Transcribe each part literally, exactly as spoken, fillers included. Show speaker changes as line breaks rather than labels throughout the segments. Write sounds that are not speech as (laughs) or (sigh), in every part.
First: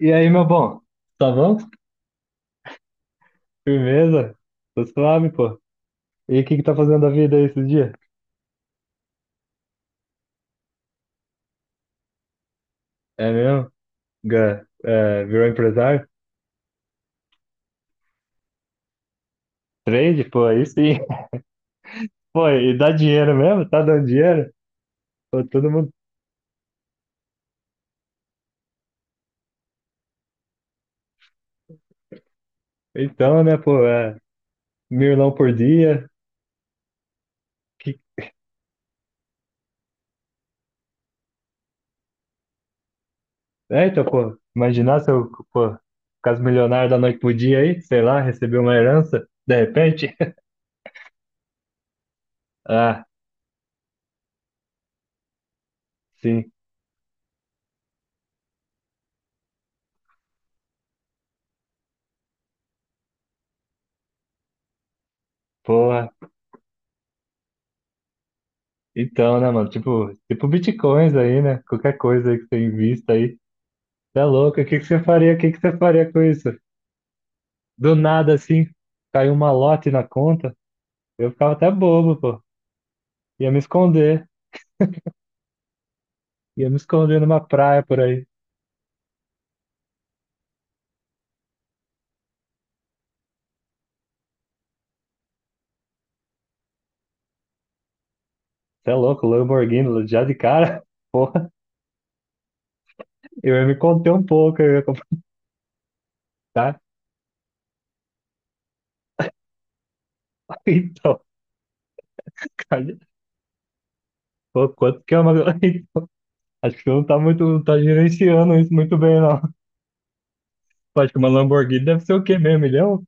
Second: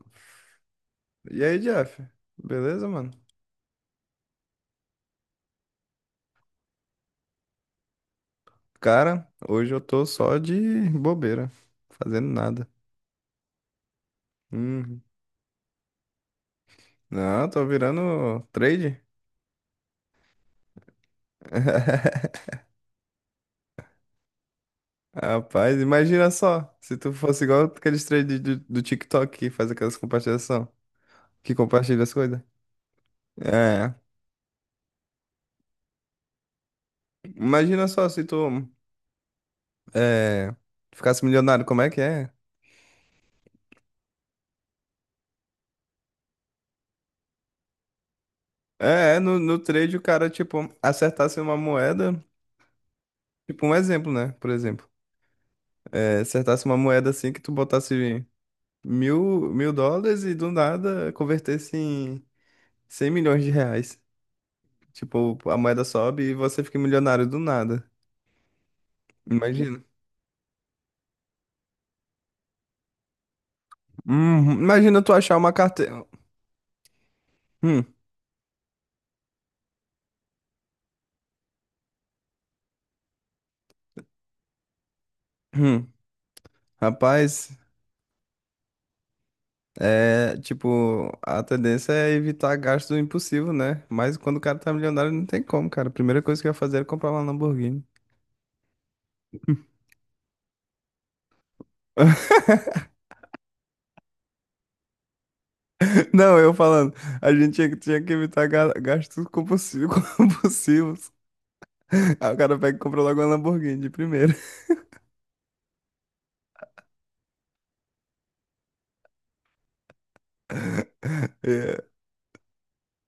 E aí, meu bom? Tá
E
bom?
aí, Jeff? Beleza, mano?
Firmeza? Tô suave, pô. E o que que tá fazendo da vida aí esses dias?
Cara, hoje eu tô só de bobeira, fazendo nada.
É mesmo? Ga-
Hum.
é, virou empresário?
Não, tô virando trade.
Trade? Pô, aí sim. (laughs) Pô,
(laughs)
e dá dinheiro mesmo? Tá dando dinheiro? Pô, todo
Rapaz,
mundo...
imagina só, se tu fosse igual aqueles trades do, do TikTok que faz aquelas compartilhação, que compartilha as coisas.
Então, né, pô,
É,
é... Milão por dia.
imagina
Que...
só se tu é, ficasse milionário, como é que é?
É, então, pô, imaginar se eu, pô, caso milionário da noite pro dia aí, sei lá, receber uma
É,
herança,
no,
de
no trade o
repente.
cara,
(laughs)
tipo, acertasse uma moeda,
Ah,
tipo um exemplo, né? Por exemplo, é,
sim.
acertasse uma moeda assim que tu botasse mil, mil dólares e do nada converter se em cem milhões de reais. Tipo, a moeda
Porra.
sobe e você fica milionário do nada.
Então, né, mano,
Imagina.
tipo, tipo bitcoins aí, né? Qualquer coisa aí que você invista aí. Tá
Hum,
louco? O que que você
imagina tu
faria?
achar
O que
uma
que você
carteira.
faria com isso?
Hum,
Do nada, assim, caiu um malote na conta. Eu ficava até bobo, pô. Ia me esconder.
hum.
Ia me esconder numa
Rapaz,
praia por aí.
é tipo, a tendência é evitar gasto impossível, né? Mas quando o cara tá milionário, não tem como, cara. A primeira coisa que eu ia fazer era comprar uma Lamborghini.
Você é louco? Lamborghini, já de cara? (laughs) Porra,
(laughs)
eu ia me conter um pouco. Eu ia comprar.
Não, eu falando,
(laughs)
a gente tinha, que tinha que evitar ga- gastos compulsivos. (laughs) Compulsivos.
Então,
Aí o cara pega e
cara,
compra logo uma Lamborghini de primeira.
pô, quanto que é uma. (laughs) Acho que você não tá muito, não tá gerenciando isso muito bem, não. Pô, acho que uma
É,
Lamborghini deve ser o quê mesmo? Milhão?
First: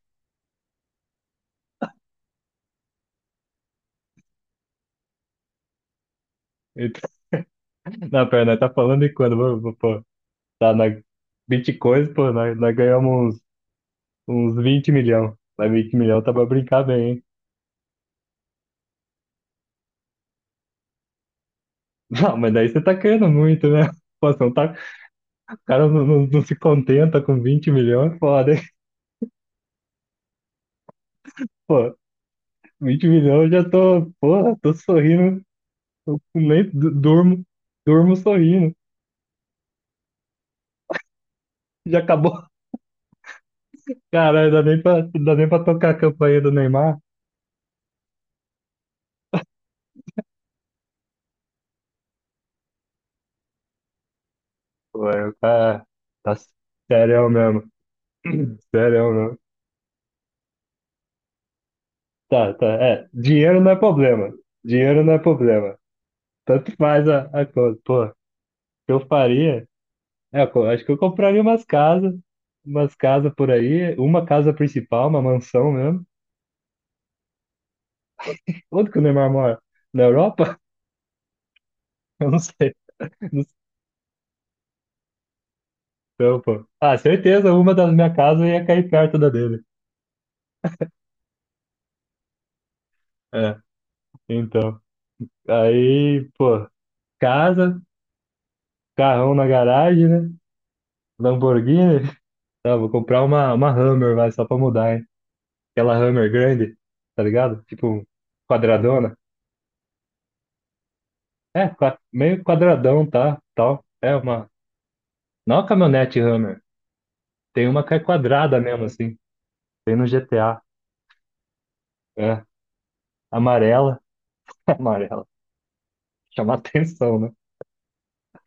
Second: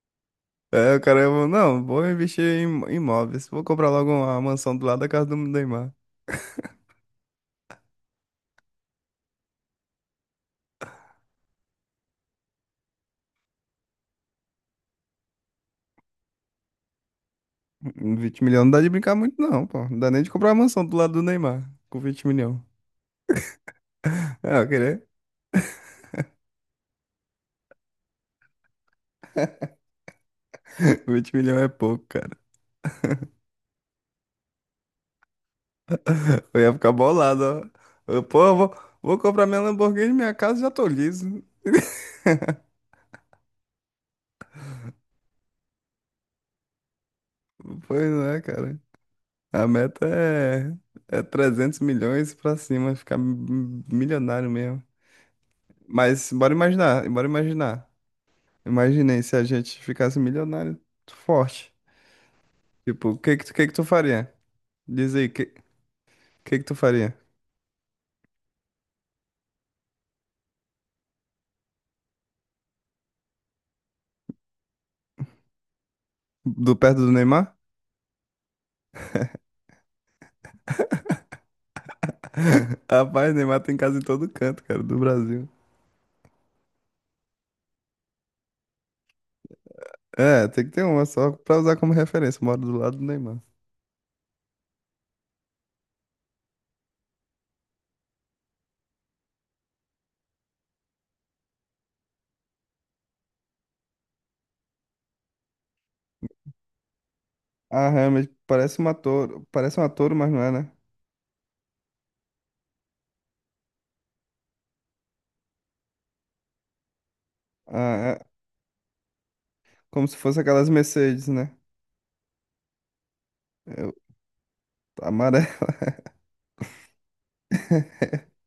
é, o cara falou, não, vou investir em imóveis. Vou comprar logo uma mansão do lado da casa do Neymar.
Então, (laughs) na perna, tá falando de quando? Pô, pô, tá na Bitcoin, pô, nós, nós ganhamos uns vinte milhão. Mas vinte milhão tá pra brincar bem, hein?
Com vinte milhões não dá de brincar muito, não, pô. Não dá nem de comprar uma mansão do lado do Neymar com vinte
Não, mas
milhões.
daí você tá querendo muito, né? Pô, você não
Ah,
tá...
querer?
O cara não, não, não se contenta com vinte milhões, é foda, hein?
(laughs) Vinte milhões é
Pô,
pouco, cara.
vinte milhões eu já tô, porra, tô sorrindo. Eu
(laughs) Eu
nem
ia
du-
ficar
durmo,
bolado, ó.
durmo
Eu, pô, eu
sorrindo.
vou, vou comprar minha Lamborghini, minha casa já tô liso.
Já acabou. Caralho, dá nem pra, dá nem pra tocar a campanha do Neymar.
Pois não é, cara. A meta é, é trezentos milhões pra cima, ficar m- milionário mesmo.
Pô, é, tá,
Mas
tá
bora imaginar, bora
sério mesmo.
imaginar.
(clears throat) Sério
Imaginei se
mesmo.
a gente ficasse milionário forte.
Tá, tá, é.
Tipo, o que que, tu-
Dinheiro
que
não
que
é
tu
problema.
faria?
Dinheiro não
Diz
é
aí, o que,
problema.
que que tu
Tanto faz
faria?
a, a coisa. Pô, que eu faria? É, eu co- acho que eu compraria umas casas, umas casas por aí, uma casa principal, uma mansão mesmo.
Do perto do Neymar?
Onde que o Neymar mora? Na Europa? (laughs) Eu não sei,
(laughs) Rapaz,
não sei,
Neymar tem casa em todo canto, cara, do Brasil.
não, pô. Ah, certeza, uma das minhas casas ia cair perto da dele.
É, tem que ter uma só pra usar como referência. Moro do lado do Neymar.
É, então. Aí, pô, casa, carrão na garagem, né? Lamborghini. Tá, vou comprar uma, uma Hammer, vai, só pra mudar, hein? Aquela Hammer grande, tá ligado?
Ah,
Tipo,
realmente, parece uma
quadradona.
Toro. Parece uma Toro, mas não é, né?
É, qua- meio quadradão, tá? Tal. É uma Não a caminhonete Hammer. Tem uma que é
Ah, é
quadrada mesmo, assim. Tem no
como se fosse
G T A.
aquelas Mercedes, né?
É.
Eu,
Amarela. (laughs) Amarela.
amarela.
Chamar atenção, né?
(laughs)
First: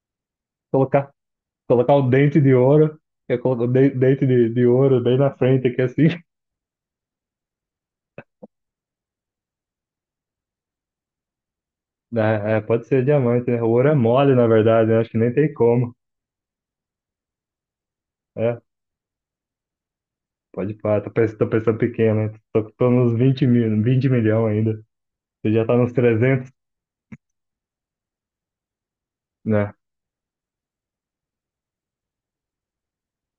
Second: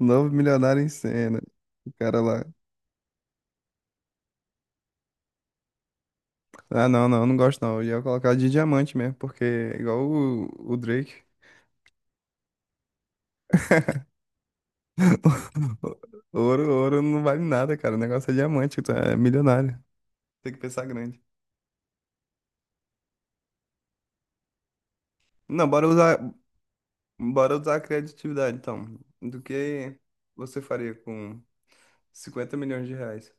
Novo milionário em
Colocar,
cena. O
colocar o
cara
dente
lá.
de ouro. Eu coloco o de- dente de, de ouro bem na frente aqui, assim. (laughs)
Ah, não, não, não gosto não. Eu ia colocar de diamante mesmo, porque é igual o, o Drake.
É, é, pode ser diamante, né? O ouro é
(laughs)
mole, na verdade, né? Acho que nem tem como.
Ouro, ouro não vale nada, cara. O negócio é
É,
diamante, tu é milionário. Tem que
pode
pensar
pá. Tô
grande.
pensando, tô pensando pequeno, né? Tô, tô nos vinte mil, vinte milhões ainda. Você já
Não,
tá
bora
nos
usar,
trezentos,
Bora usar a criatividade, então. Do
né?
que você faria com cinquenta milhões de reais?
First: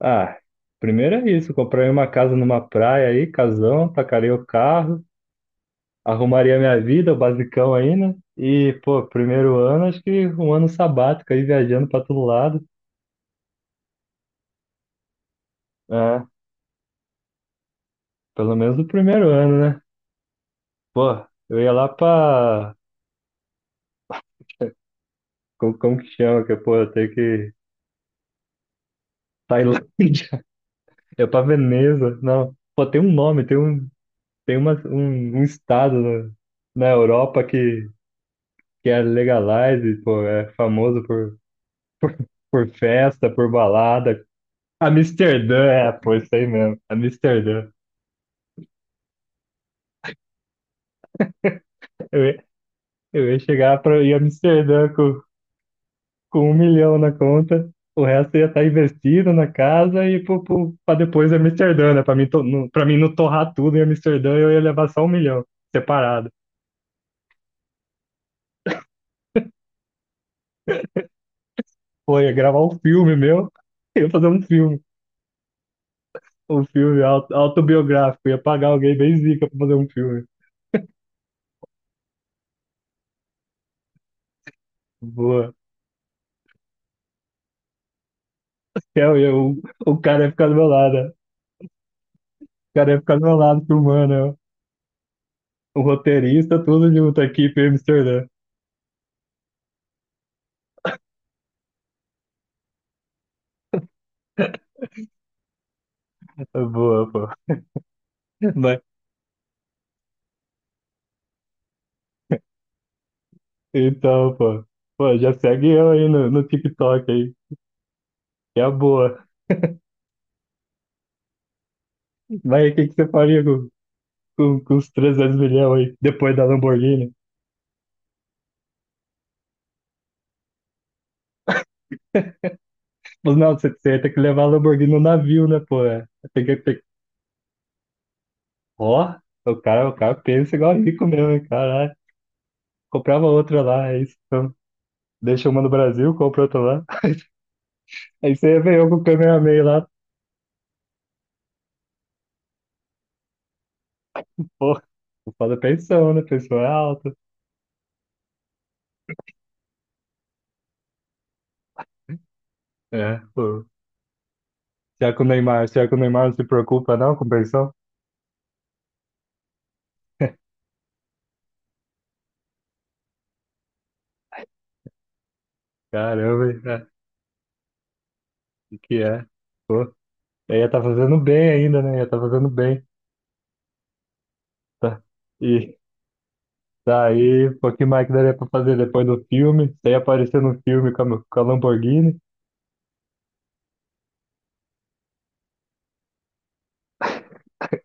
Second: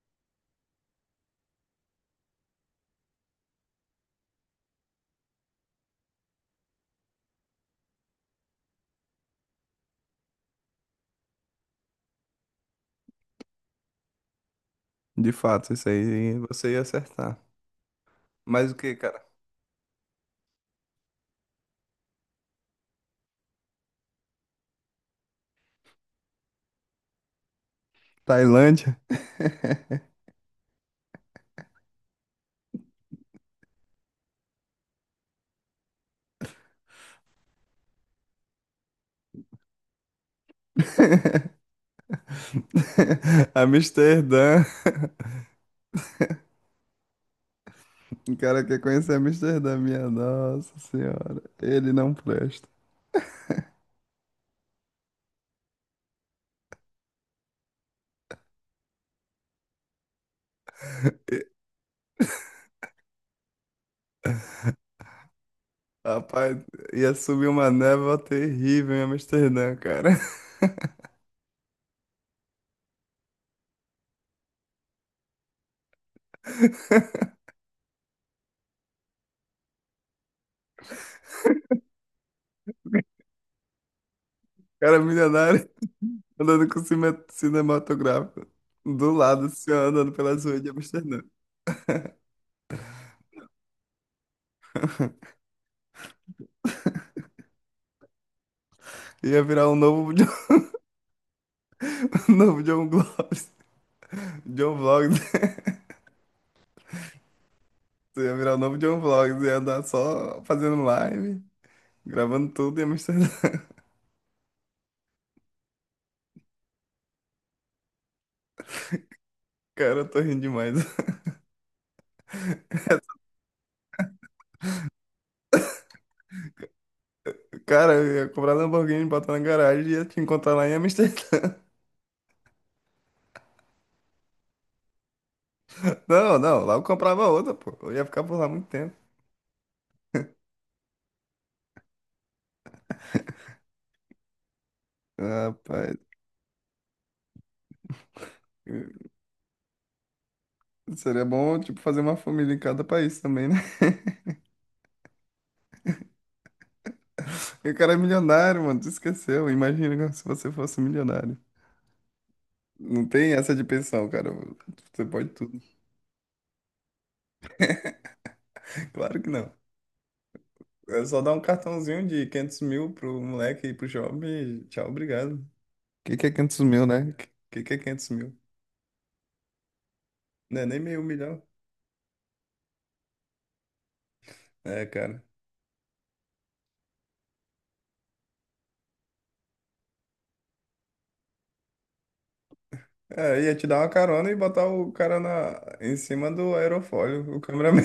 Ah, primeiro é isso. Comprei uma casa numa praia aí, casão, tacarei o carro, arrumaria minha vida, o basicão aí, né? E, pô, primeiro ano, acho que um ano sabático aí, viajando pra todo lado.
De fato, isso
É,
aí você ia acertar.
pelo
Mas o
menos o
que, cara?
primeiro ano, né? Pô, eu ia lá pra. Como, como que chama? Que, pô, eu tenho que.
Tailândia?
Tailândia, (laughs) é pra Veneza, não. Pô, tem um nome, tem um, tem uma, um, um estado na, na Europa que, que é legalized, pô, é famoso por,
(laughs)
por festa, por balada.
Amsterdã? (laughs)
Amsterdã, é, pô, isso aí mesmo, Amsterdã.
O cara quer conhecer Amsterdã, minha nossa senhora. Ele não
Eu,
presta.
Eu ia chegar para ir a Amsterdã com, com um milhão na conta, o resto ia estar investido na casa e para
(laughs)
depois em
E-
Amsterdã, né? Para mim, to- não- pra mim não torrar tudo em Amsterdã, eu ia levar só um milhão separado.
Rapaz, ia subir uma névoa terrível em Amsterdã, cara.
Pô, ia gravar um filme meu, (laughs) eu ia fazer um filme, um filme
(laughs)
auto- autobiográfico, ia pagar alguém bem zica para fazer um filme.
Cara
Boa.
milionário andando com cine- cinematográfico.
É,
Do
Eu,
lado,
eu,
assim, ó,
o
andando
cara ia
pelas
ficar do
ruas
meu
de
lado, né?
Amsterdã.
O cara ia ficar do meu lado filmando, eu.
(laughs)
O roteirista, tudo junto, a equipe em Amsterdã.
Ia virar um novo, John- (laughs) novo John Vlogs. John Vlogs. (laughs)
Boa, pô.
Tu ia virar o novo
Mas
John Vlogs. Ia andar só fazendo live, gravando tudo em Amsterdã. (laughs)
Então, pô. Pô, já segue eu aí no, no TikTok aí, que é a boa.
Cara, eu tô rindo demais. (laughs)
Mas o que, que você
(laughs)
faria com, com, com os trezentos milhões aí, depois da Lamborghini?
Cara, eu ia comprar Lamborghini, botar na garagem e ia te encontrar lá em Amsterdã. (laughs)
Mas não, você, você ia ter que levar a Lamborghini no navio, né, pô? É.
Não,
Tem que,
não, lá
tem... que-
eu comprava outra, pô. Eu ia ficar por lá muito tempo.
Ó, o cara, o cara pensa igual rico mesmo, hein, caralho. Comprava outra lá, é isso. Então, deixa uma no
Rapaz,
Brasil, compra outra lá. (laughs) Aí você veio com o Kamehameha lá,
seria bom, tipo, fazer uma família em cada país também, né? (laughs)
pô. Foda a pensão, né? Pensão é alta.
E o cara é milionário, mano, tu esqueceu. Imagina (laughs) se você fosse milionário. Não
É,
tem essa de
pô.
pensão, cara. Você
Será que o
pode tudo.
Neymar, será que o Neymar não se preocupa não com pensão?
(laughs) Claro que não.
(laughs)
É só dar um cartãozinho de quinhentos mil pro moleque e pro jovem e tchau, obrigado. O que que é
Caramba,
quinhentos mil,
hein?
né? O que que é quinhentos mil?
O que é? Pô, eu
Não é
ia
nem
tá
meio
fazendo
milhão.
bem ainda, né? Ia tá fazendo bem.
É,
Tá.
cara.
E daí, pô, que mais que daria pra fazer depois do filme? Você ia aparecer no filme com a, com a Lamborghini.
É, ia te dar uma carona e botar o cara na, em cima do aerofólio, o cameraman.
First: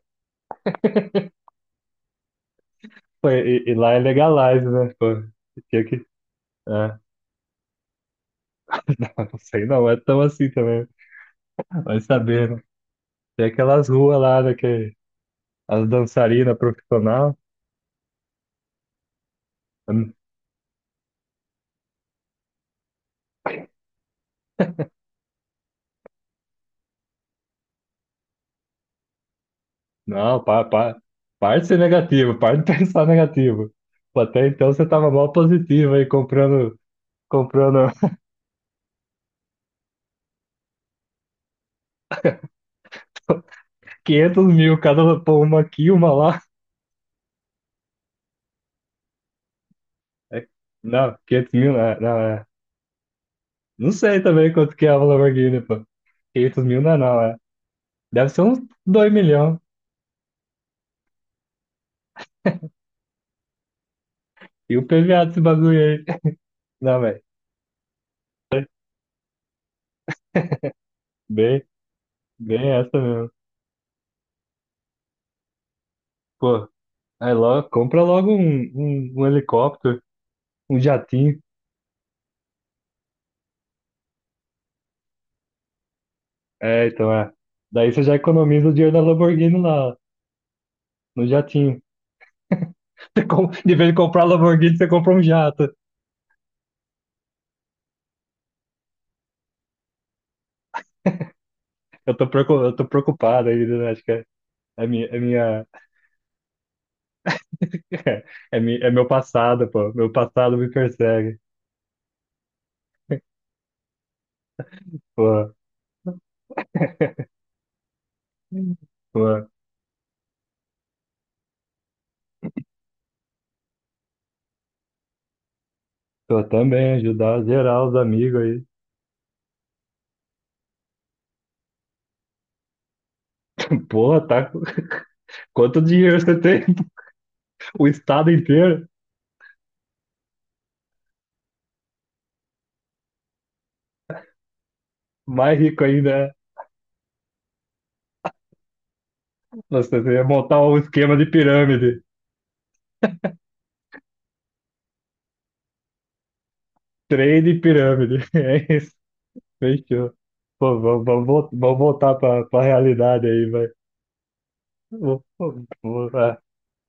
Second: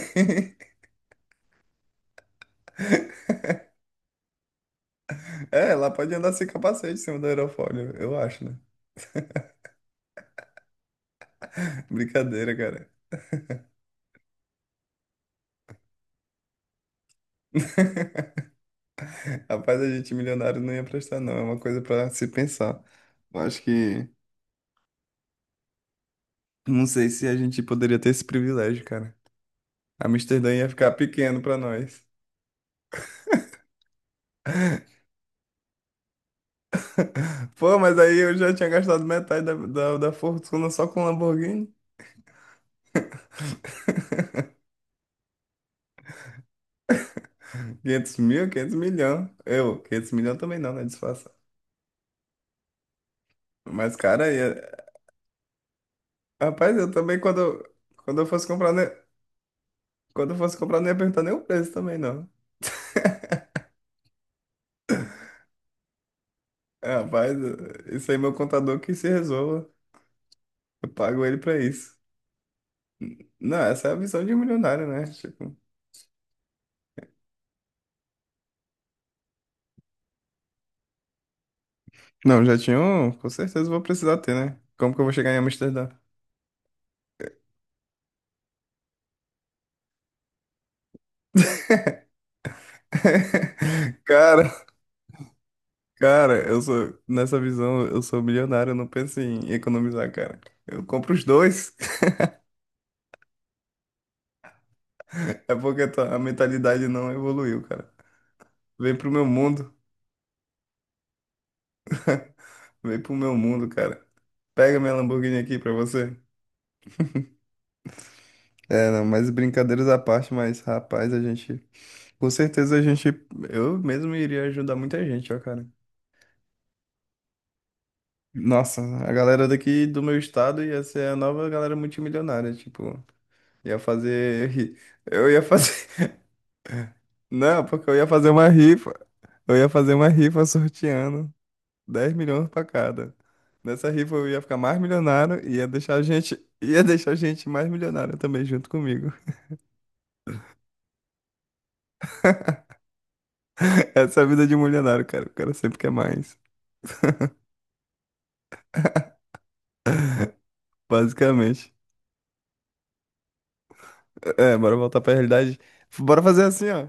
Pô,
(laughs)
e, e lá é legalize, né? Pô,
É,
tinha
lá
que.
pode andar sem capacete em
É.
cima do aerofólio, eu acho, né?
(laughs) Não sei não, é tão assim também. Vai saber,
Brincadeira,
né?
cara.
Tem aquelas ruas lá, né, que as dançarinas profissional.
(laughs) Rapaz, a
Hum,
gente milionário não ia prestar, não. É uma coisa pra se pensar. Eu acho que. Não sei se a gente poderia ter esse privilégio, cara.
Não,
Amsterdã
pa,
ia ficar
pa,
pequeno pra
parte de ser
nós.
negativo, parte (laughs) de pensar negativo. Pô, até então você tava mal positivo aí comprando,
(laughs) Pô,
comprando.
mas aí eu já tinha gastado metade da, da, da fortuna só com Lamborghini.
(laughs) quinhentos
(laughs)
mil cada, pô, uma aqui, uma lá.
quinhentos mil, quinhentos milhão. Eu, quinhentos milhão
É-
também não, né?
Não,
Disfarça.
quinhentos mil não é, não é. Não
Mas,
sei
cara,
também quanto
ia...
que é a Lamborghini, pô. quinhentos
Rapaz,
mil não
eu
é
também,
não, é.
quando, eu- quando eu
Deve ser
fosse
uns
comprar, né?
dois milhões.
Quando eu fosse comprar, não ia perguntar nem o preço também, não.
E o P V A desse bagulho aí. (laughs)
É,
Não, velho.
rapaz, isso aí, meu contador que se resolva. Eu pago ele pra
Bem,
isso.
bem essa mesmo.
Não, essa é a visão de um milionário, né? Tipo,
Pô, aí logo, compra logo um, um, um, helicóptero, um jatinho.
não, já tinha um, com certeza vou precisar ter, né? Como que eu vou chegar em Amsterdã?
É, então é. Daí você já economiza o dinheiro da Lamborghini lá, no jatinho.
(laughs)
(laughs) Você com- De vez de comprar a
Cara,
Lamborghini, você compra um jato.
Cara, eu sou, nessa visão, eu sou milionário, eu não penso em economizar, cara. Eu compro os dois.
Eu tô,
(laughs)
preocu- eu tô preocupado aí, né? Acho que é, é minha, é
É
minha
porque tá- a mentalidade não evoluiu, cara.
É, mi- é
Vem
meu
pro meu
passado,
mundo,
pô. Meu passado me persegue.
vem pro meu mundo, cara. Pega minha Lamborghini
Pô,
aqui pra você. É, não, mas
pô,
brincadeiras à parte, mas rapaz, a gente. Com certeza a gente. Eu mesmo iria ajudar muita gente, ó, cara.
tô também ajudar geral os amigos aí.
Nossa, a galera daqui do meu estado ia ser a nova galera multimilionária, tipo. Ia
(laughs) Porra, tá.
fazer.
com-
ri-
(laughs)
Eu ia
Quanto
fazer.
dinheiro você tem?
(laughs) Não,
(laughs) O
porque eu ia fazer
estado
uma
inteiro?
rifa. Eu ia fazer uma rifa sorteando dez milhões pra cada. Nessa rifa eu ia ficar mais milionário
Mais
e ia
rico
deixar a
ainda. É.
gente, (laughs) ia deixar a gente mais milionário também junto comigo.
Nossa, você ia montar um esquema de pirâmide.
(laughs) Essa é a vida de um milionário, cara. O cara sempre quer mais,
Trade pirâmide. (laughs) É isso. Fechou. Pô, vamos, vamos, vol-
basicamente.
vamos voltar pra, pra realidade aí, vai.
É, bora voltar pra
Vou-
realidade.
vou- vou-
Bora fazer assim, ó.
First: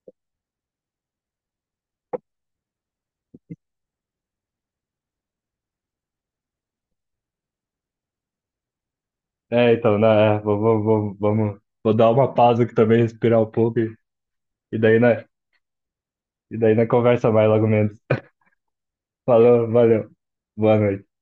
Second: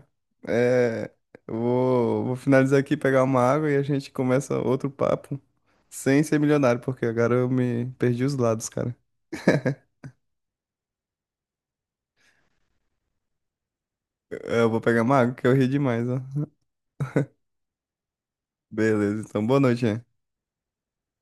É, eu vou, vou finalizar aqui, pegar uma água e a gente começa outro papo sem ser milionário, porque agora eu me perdi os lados, cara.
É, É, então, né? é, vamos, vamos, vamos, vamos- vou dar uma pausa aqui também, respirar um pouco. E,
É, eu
e
vou
daí,
pegar uma
né?
água que eu ri demais, ó.
E daí na conversa mais logo menos. (laughs)
Beleza, então
Falou,
boa noite,
valeu.
hein?
Boa noite.